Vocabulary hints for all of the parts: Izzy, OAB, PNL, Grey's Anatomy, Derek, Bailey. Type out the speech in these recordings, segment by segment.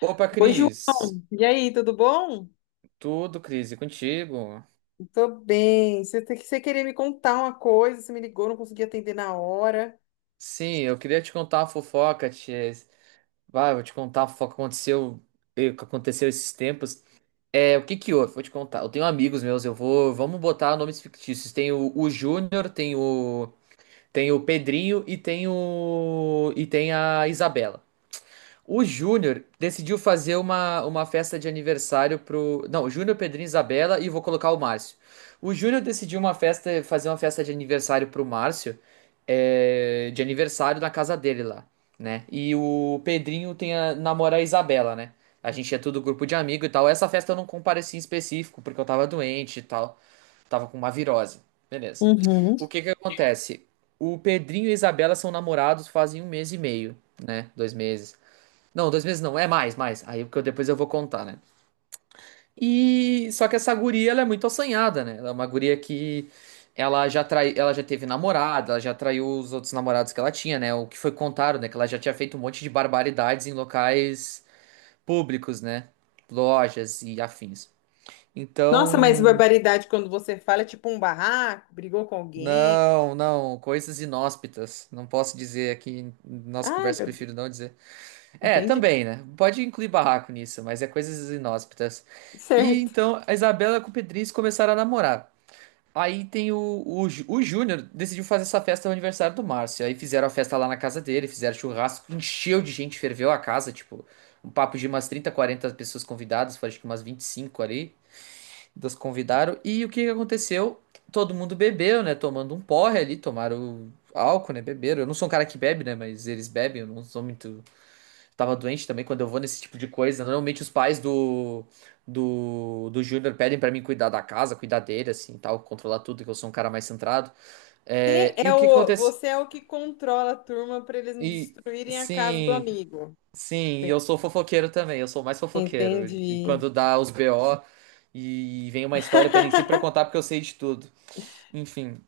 Opa, Oi, Ju. Cris. E aí, tudo bom? Tudo, Cris, e contigo? Tô bem. Você, você queria me contar uma coisa, você me ligou, não consegui atender na hora. Sim, eu queria te contar uma fofoca, tia. Vai, eu vou te contar a fofoca que aconteceu esses tempos. É, o que que houve? Vou te contar. Eu tenho amigos meus, vamos botar nomes fictícios. Tem o Júnior, tem o Pedrinho e tem a Isabela. O Júnior decidiu fazer uma festa de aniversário pro. Não, o Júnior, Pedrinho, Isabela e vou colocar o Márcio. O Júnior decidiu fazer uma festa de aniversário pro Márcio, de aniversário na casa dele lá, né? E o Pedrinho tem a namorar a Isabela, né? A gente é tudo grupo de amigo e tal. Essa festa eu não compareci em específico, porque eu tava doente e tal. Tava com uma virose. Beleza. Uhum. O que que acontece? O Pedrinho e a Isabela são namorados fazem um mês e meio, né? 2 meses. Não, 2 meses não, é mais, mais. Aí porque depois eu vou contar, né? E só que essa guria, ela é muito assanhada, né? Ela é uma guria que ela já trai, ela já teve namorada, ela já traiu os outros namorados que ela tinha, né? O que foi contado, né? Que ela já tinha feito um monte de barbaridades em locais públicos, né? Lojas e afins. Nossa, mas Então, barbaridade quando você fala é tipo um barraco, brigou com alguém. não, não, coisas inóspitas. Não posso dizer aqui, em nossa Ah, conversa, meu Deus. prefiro não dizer. É, Entendi. também, né? Pode incluir barraco nisso, mas é coisas inóspitas. E Certo. então a Isabela com o Pedrinho começaram a namorar. Aí tem o Júnior decidiu fazer essa festa no aniversário do Márcio. Aí fizeram a festa lá na casa dele, fizeram churrasco, encheu de gente, ferveu a casa, tipo, um papo de umas 30, 40 pessoas convidadas, foi acho que umas 25 ali, das convidaram. E o que que aconteceu? Todo mundo bebeu, né? Tomando um porre ali, tomaram álcool, né? Beberam. Eu não sou um cara que bebe, né? Mas eles bebem, eu não sou muito. Tava doente também quando eu vou nesse tipo de coisa. Normalmente os pais do Júnior pedem pra mim cuidar da casa, cuidar dele, assim, tal, controlar tudo, que eu sou um cara mais centrado. Você É, e é o que que o, acontece? você é o que controla a turma para eles não E destruírem a casa do sim, amigo. sim, Enten- eu sou fofoqueiro também, eu sou mais fofoqueiro. E Entendi. quando dá os BO e vem uma história, pedem sempre pra eu contar porque eu sei de tudo. Enfim.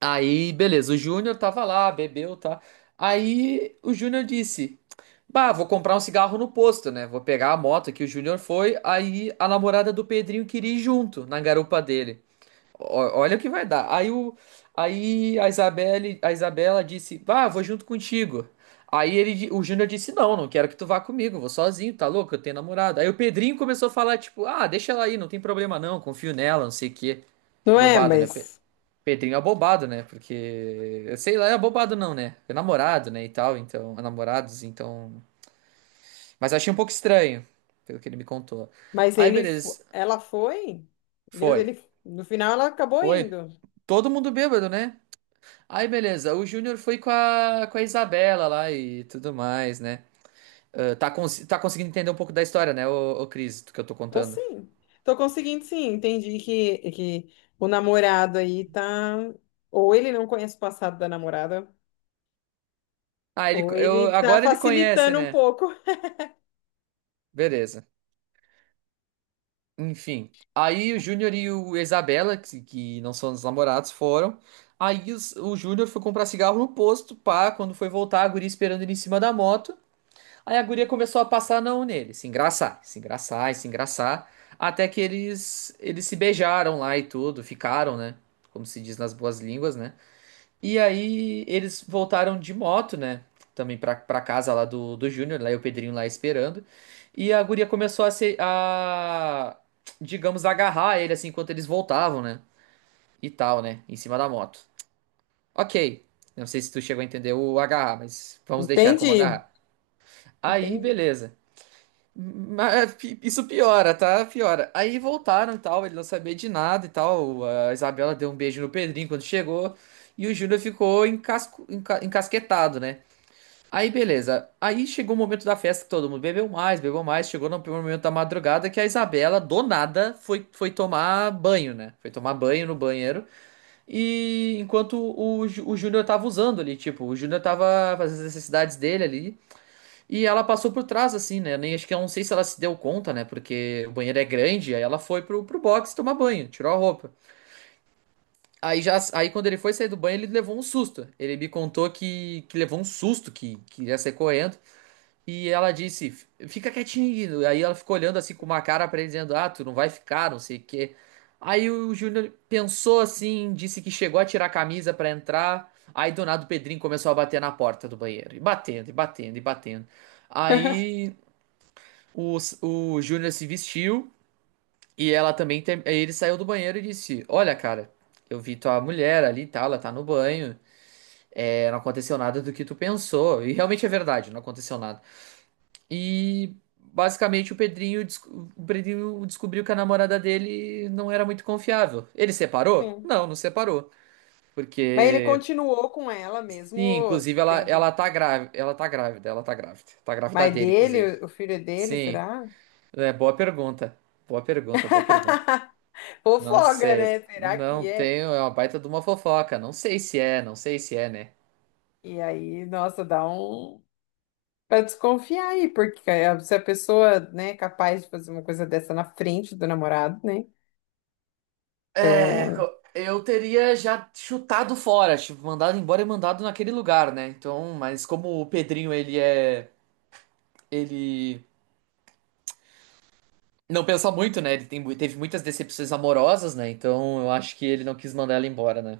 Aí, beleza, o Júnior tava lá, bebeu, tá? Aí o Júnior disse: Bah, vou comprar um cigarro no posto, né? Vou pegar a moto que o Júnior foi. Aí a namorada do Pedrinho queria ir junto na garupa dele. Olha o que vai dar. Aí, o, aí a Isabelle, a Isabela disse: Bah, vou junto contigo. Aí o Júnior disse: Não, não quero que tu vá comigo, vou sozinho, tá louco? Eu tenho namorada. Aí o Pedrinho começou a falar: Tipo, ah, deixa ela aí, não tem problema não, confio nela, não sei o quê. Não é, Bobado, né? mas, Pedrinho é abobado, né? Porque, eu sei lá, é abobado não, né? É namorado, né, e tal, então, é namorados, então... Mas achei um pouco estranho, pelo que ele me contou. Aí, beleza, ela foi? Foi. No final ela acabou Foi indo. todo mundo bêbado, né? Aí, beleza, o Júnior foi com a Isabela lá e tudo mais, né? Ah, tá, tá conseguindo entender um pouco da história, né, ô Cris, do que eu tô Tô contando. sim. Tô conseguindo sim. Entendi que o namorado aí tá. Ou ele não conhece o passado da namorada, Ah, ou ele tá agora ele conhece, facilitando um né? pouco. Beleza. Enfim. Aí o Júnior e o Isabela, que não são os namorados, foram. Aí o Júnior foi comprar cigarro no posto, pá. Quando foi voltar, a guria esperando ele em cima da moto. Aí a guria começou a passar a mão nele, se engraçar, se engraçar e se engraçar. Até que eles se beijaram lá e tudo, ficaram, né? Como se diz nas boas línguas, né? E aí eles voltaram de moto, né? Também pra casa lá do Júnior, lá e o Pedrinho lá esperando. E a guria começou a se, a, digamos, agarrar ele assim enquanto eles voltavam, né? E tal, né? Em cima da moto. Ok. Não sei se tu chegou a entender o agarrar, mas vamos deixar como Entendi. agarrar. Aí, Entendi. beleza. Mas isso piora, tá? Piora. Aí voltaram e tal, ele não sabia de nada e tal. A Isabela deu um beijo no Pedrinho quando chegou. E o Júnior ficou encasquetado, né? Aí beleza. Aí chegou o momento da festa que todo mundo bebeu mais, bebeu mais. Chegou no primeiro momento da madrugada que a Isabela, do nada, foi tomar banho, né? Foi tomar banho no banheiro. E enquanto o Júnior tava usando ali, tipo, o Júnior tava fazendo as necessidades dele ali. E ela passou por trás, assim, né? Nem, acho que eu não sei se ela se deu conta, né? Porque o banheiro é grande, aí ela foi pro box tomar banho, tirou a roupa. Aí quando ele foi sair do banho, ele levou um susto. Ele me contou que, que ia sair correndo. E ela disse, fica quietinho. Aí ela ficou olhando assim com uma cara pra ele, dizendo, ah, tu não vai ficar, não sei o quê. Aí o Júnior pensou assim, disse que chegou a tirar a camisa pra entrar. Aí do nada o Pedrinho começou a bater na porta do banheiro. E batendo, e batendo, e batendo. Aí o Júnior se vestiu e ela também. Aí ele saiu do banheiro e disse: Olha, cara, eu vi tua mulher ali e tal, ela tá no banho. É, não aconteceu nada do que tu pensou. E realmente é verdade, não aconteceu nada. E basicamente o Pedrinho descobriu que a namorada dele não era muito confiável. Ele separou? Sim. Não, não separou. Mas ele Porque. continuou com ela Sim, mesmo inclusive ela, tendo. ela tá grávida. Ela tá grávida, ela tá grávida. Tá grávida Mas dele, inclusive. dele, o filho é dele, Sim. será? É, boa pergunta. Boa pergunta, boa pergunta. Não Fofoga, sei. né? Será Não que é? tenho. É uma baita de uma fofoca. Não sei se é, não sei se é, né? E aí, nossa, dá um. Pra desconfiar aí, porque se a pessoa, né, é capaz de fazer uma coisa dessa na frente do namorado, né? É, Então, eu teria já chutado fora, tipo, mandado embora e mandado naquele lugar, né? Então, mas como o Pedrinho, ele é. Ele não pensa muito, né? Ele teve muitas decepções amorosas, né? Então eu acho que ele não quis mandar ela embora, né?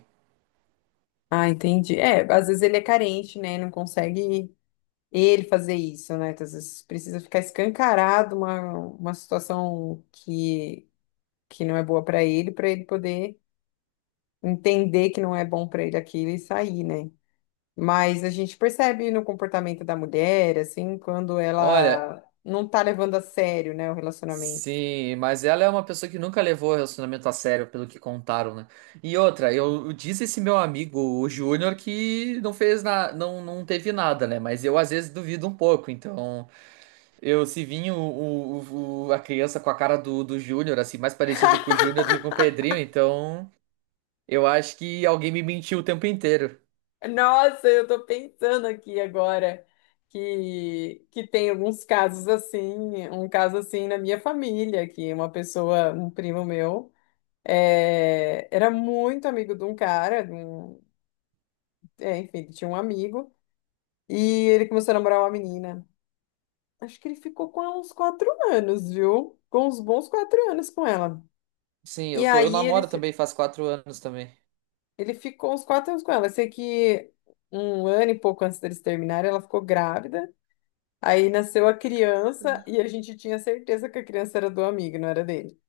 ah, entendi. É, às vezes ele é carente, né? Não consegue ele fazer isso, né? Às vezes precisa ficar escancarado uma situação que não é boa para ele poder entender que não é bom para ele aquilo e sair, né? Mas a gente percebe no comportamento da mulher, assim, quando Olha. ela não tá levando a sério, né, o relacionamento. Sim, mas ela é uma pessoa que nunca levou relacionamento a sério, pelo que contaram, né? E outra, eu disse esse meu amigo, o Júnior, que não fez na, não, não teve nada, né? Mas eu às vezes duvido um pouco. Então, eu se vinha a criança com a cara do Júnior, assim, mais parecido com o Júnior do que com o Pedrinho, então eu acho que alguém me mentiu o tempo inteiro. Nossa, eu tô pensando aqui agora que tem alguns casos assim, um caso assim na minha família, que uma pessoa, um primo meu, era muito amigo de um cara, enfim, ele tinha um amigo, e ele começou a namorar uma menina. Acho que ele ficou com ela uns 4 anos, viu? Com uns bons 4 anos com ela. Sim, E eu aí ele, namoro também faz 4 anos também. ele ficou uns 4 anos com ela. Eu sei que um ano e pouco antes deles terminarem, ela ficou grávida. Aí nasceu a criança e a gente tinha certeza que a criança era do amigo, não era dele.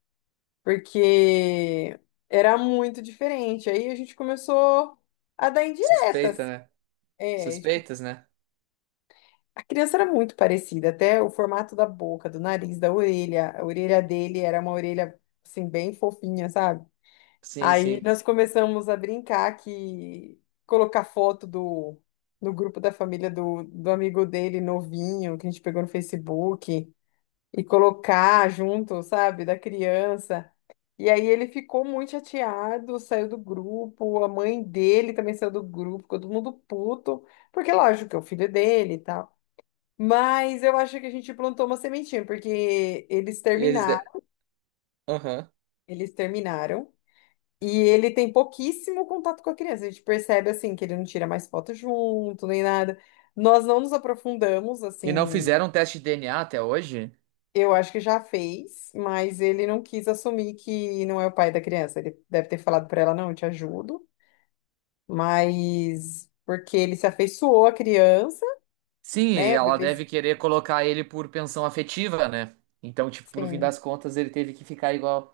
Porque era muito diferente. Aí a gente começou a dar indiretas. Suspeita, né? É, tipo, Suspeitas, né? a criança era muito parecida, até o formato da boca, do nariz, da orelha. A orelha dele era uma orelha, assim, bem fofinha, sabe? Sim, Aí sim. nós começamos a brincar que colocar foto do no grupo da família do amigo dele novinho, que a gente pegou no Facebook. E colocar junto, sabe, da criança. E aí ele ficou muito chateado, saiu do grupo, a mãe dele também saiu do grupo, ficou todo mundo puto, porque lógico que é o filho dele e tal. Mas eu acho que a gente plantou uma sementinha, porque eles Eles. De... terminaram, Aham. eles terminaram. E ele tem pouquíssimo contato com a criança. A gente percebe assim que ele não tira mais foto junto, nem nada. Nós não nos aprofundamos E não assim. fizeram um teste de DNA até hoje? Eu acho que já fez, mas ele não quis assumir que não é o pai da criança. Ele deve ter falado para ela, não, eu te ajudo, mas porque ele se afeiçoou à criança, Sim, e né? O ela bebê, deve querer colocar ele por pensão afetiva, né? Então, tipo, no fim das sim. contas, ele teve que ficar igual.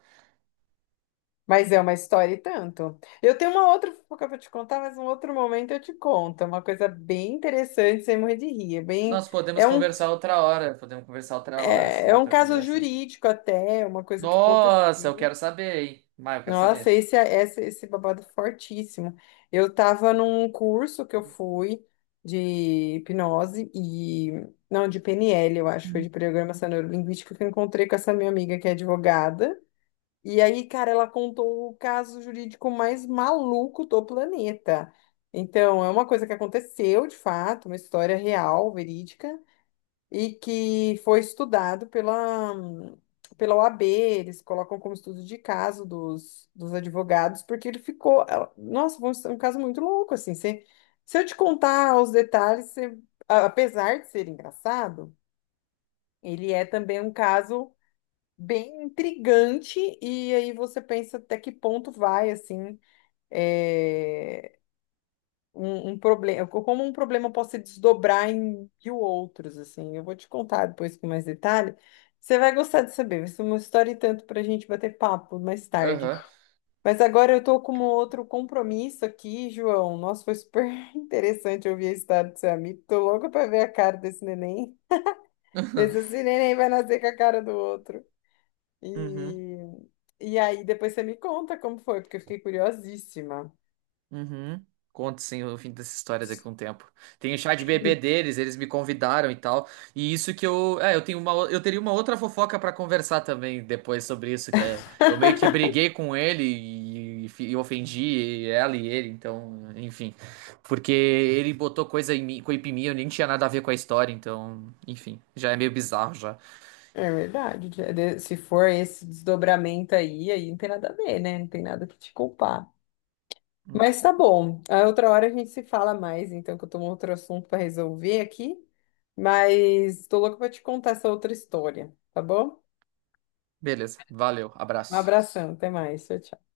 Mas é uma história e tanto. Eu tenho uma outra fofoca para te contar, mas um outro momento eu te conto. É uma coisa bem interessante, sem morrer de rir. É bem, Nós podemos é um, conversar outra hora, podemos conversar outra hora, é, assim, é um outra caso conversa. jurídico até, uma coisa que Nossa, eu aconteceu. quero saber, hein? Mas eu quero Nossa, saber. esse babado é fortíssimo. Eu tava num curso que eu fui de hipnose Não, de PNL, eu acho, foi de programação neurolinguística, que eu encontrei com essa minha amiga que é advogada. E aí, cara, ela contou o caso jurídico mais maluco do planeta. Então, é uma coisa que aconteceu, de fato, uma história real, verídica e que foi estudado pela OAB, eles colocam como estudo de caso dos advogados, porque ele ficou. Nossa, foi um caso muito louco, assim. Se eu te contar os detalhes, apesar de ser engraçado, ele é também um caso bem intrigante, e aí você pensa até que ponto vai, assim, é, um problema, como um problema pode se desdobrar em mil outros, assim. Eu vou te contar depois com mais detalhe. Você vai gostar de saber, vai ser uma história e tanto para a gente bater papo mais tarde. Aham. Mas agora eu tô com um outro compromisso aqui, João. Nossa, foi super interessante ouvir a história do seu amigo. Tô louca para ver a cara desse neném. Ver se esse neném vai nascer com a cara do outro. Uhum. E, e aí depois você me conta como foi, porque eu fiquei curiosíssima. Uhum. Conto sim o fim dessa história daqui a um tempo. Tem o chá de bebê deles, eles me convidaram e tal. E isso que eu teria uma outra fofoca pra conversar também depois sobre isso, que é, eu meio que briguei com ele e ofendi ela e ele, então, enfim, porque ele botou coisa em mim, eu nem tinha nada a ver com a história, então, enfim, já é meio bizarro já. É verdade. Se for esse desdobramento aí não tem nada a ver, né? Não tem nada que te culpar. Mas tá bom. A outra hora a gente se fala mais, então, que eu tô com outro assunto para resolver aqui. Mas tô louca pra te contar essa outra história, tá bom? Beleza, valeu, Um abraço. abração, até mais. Tchau, tchau.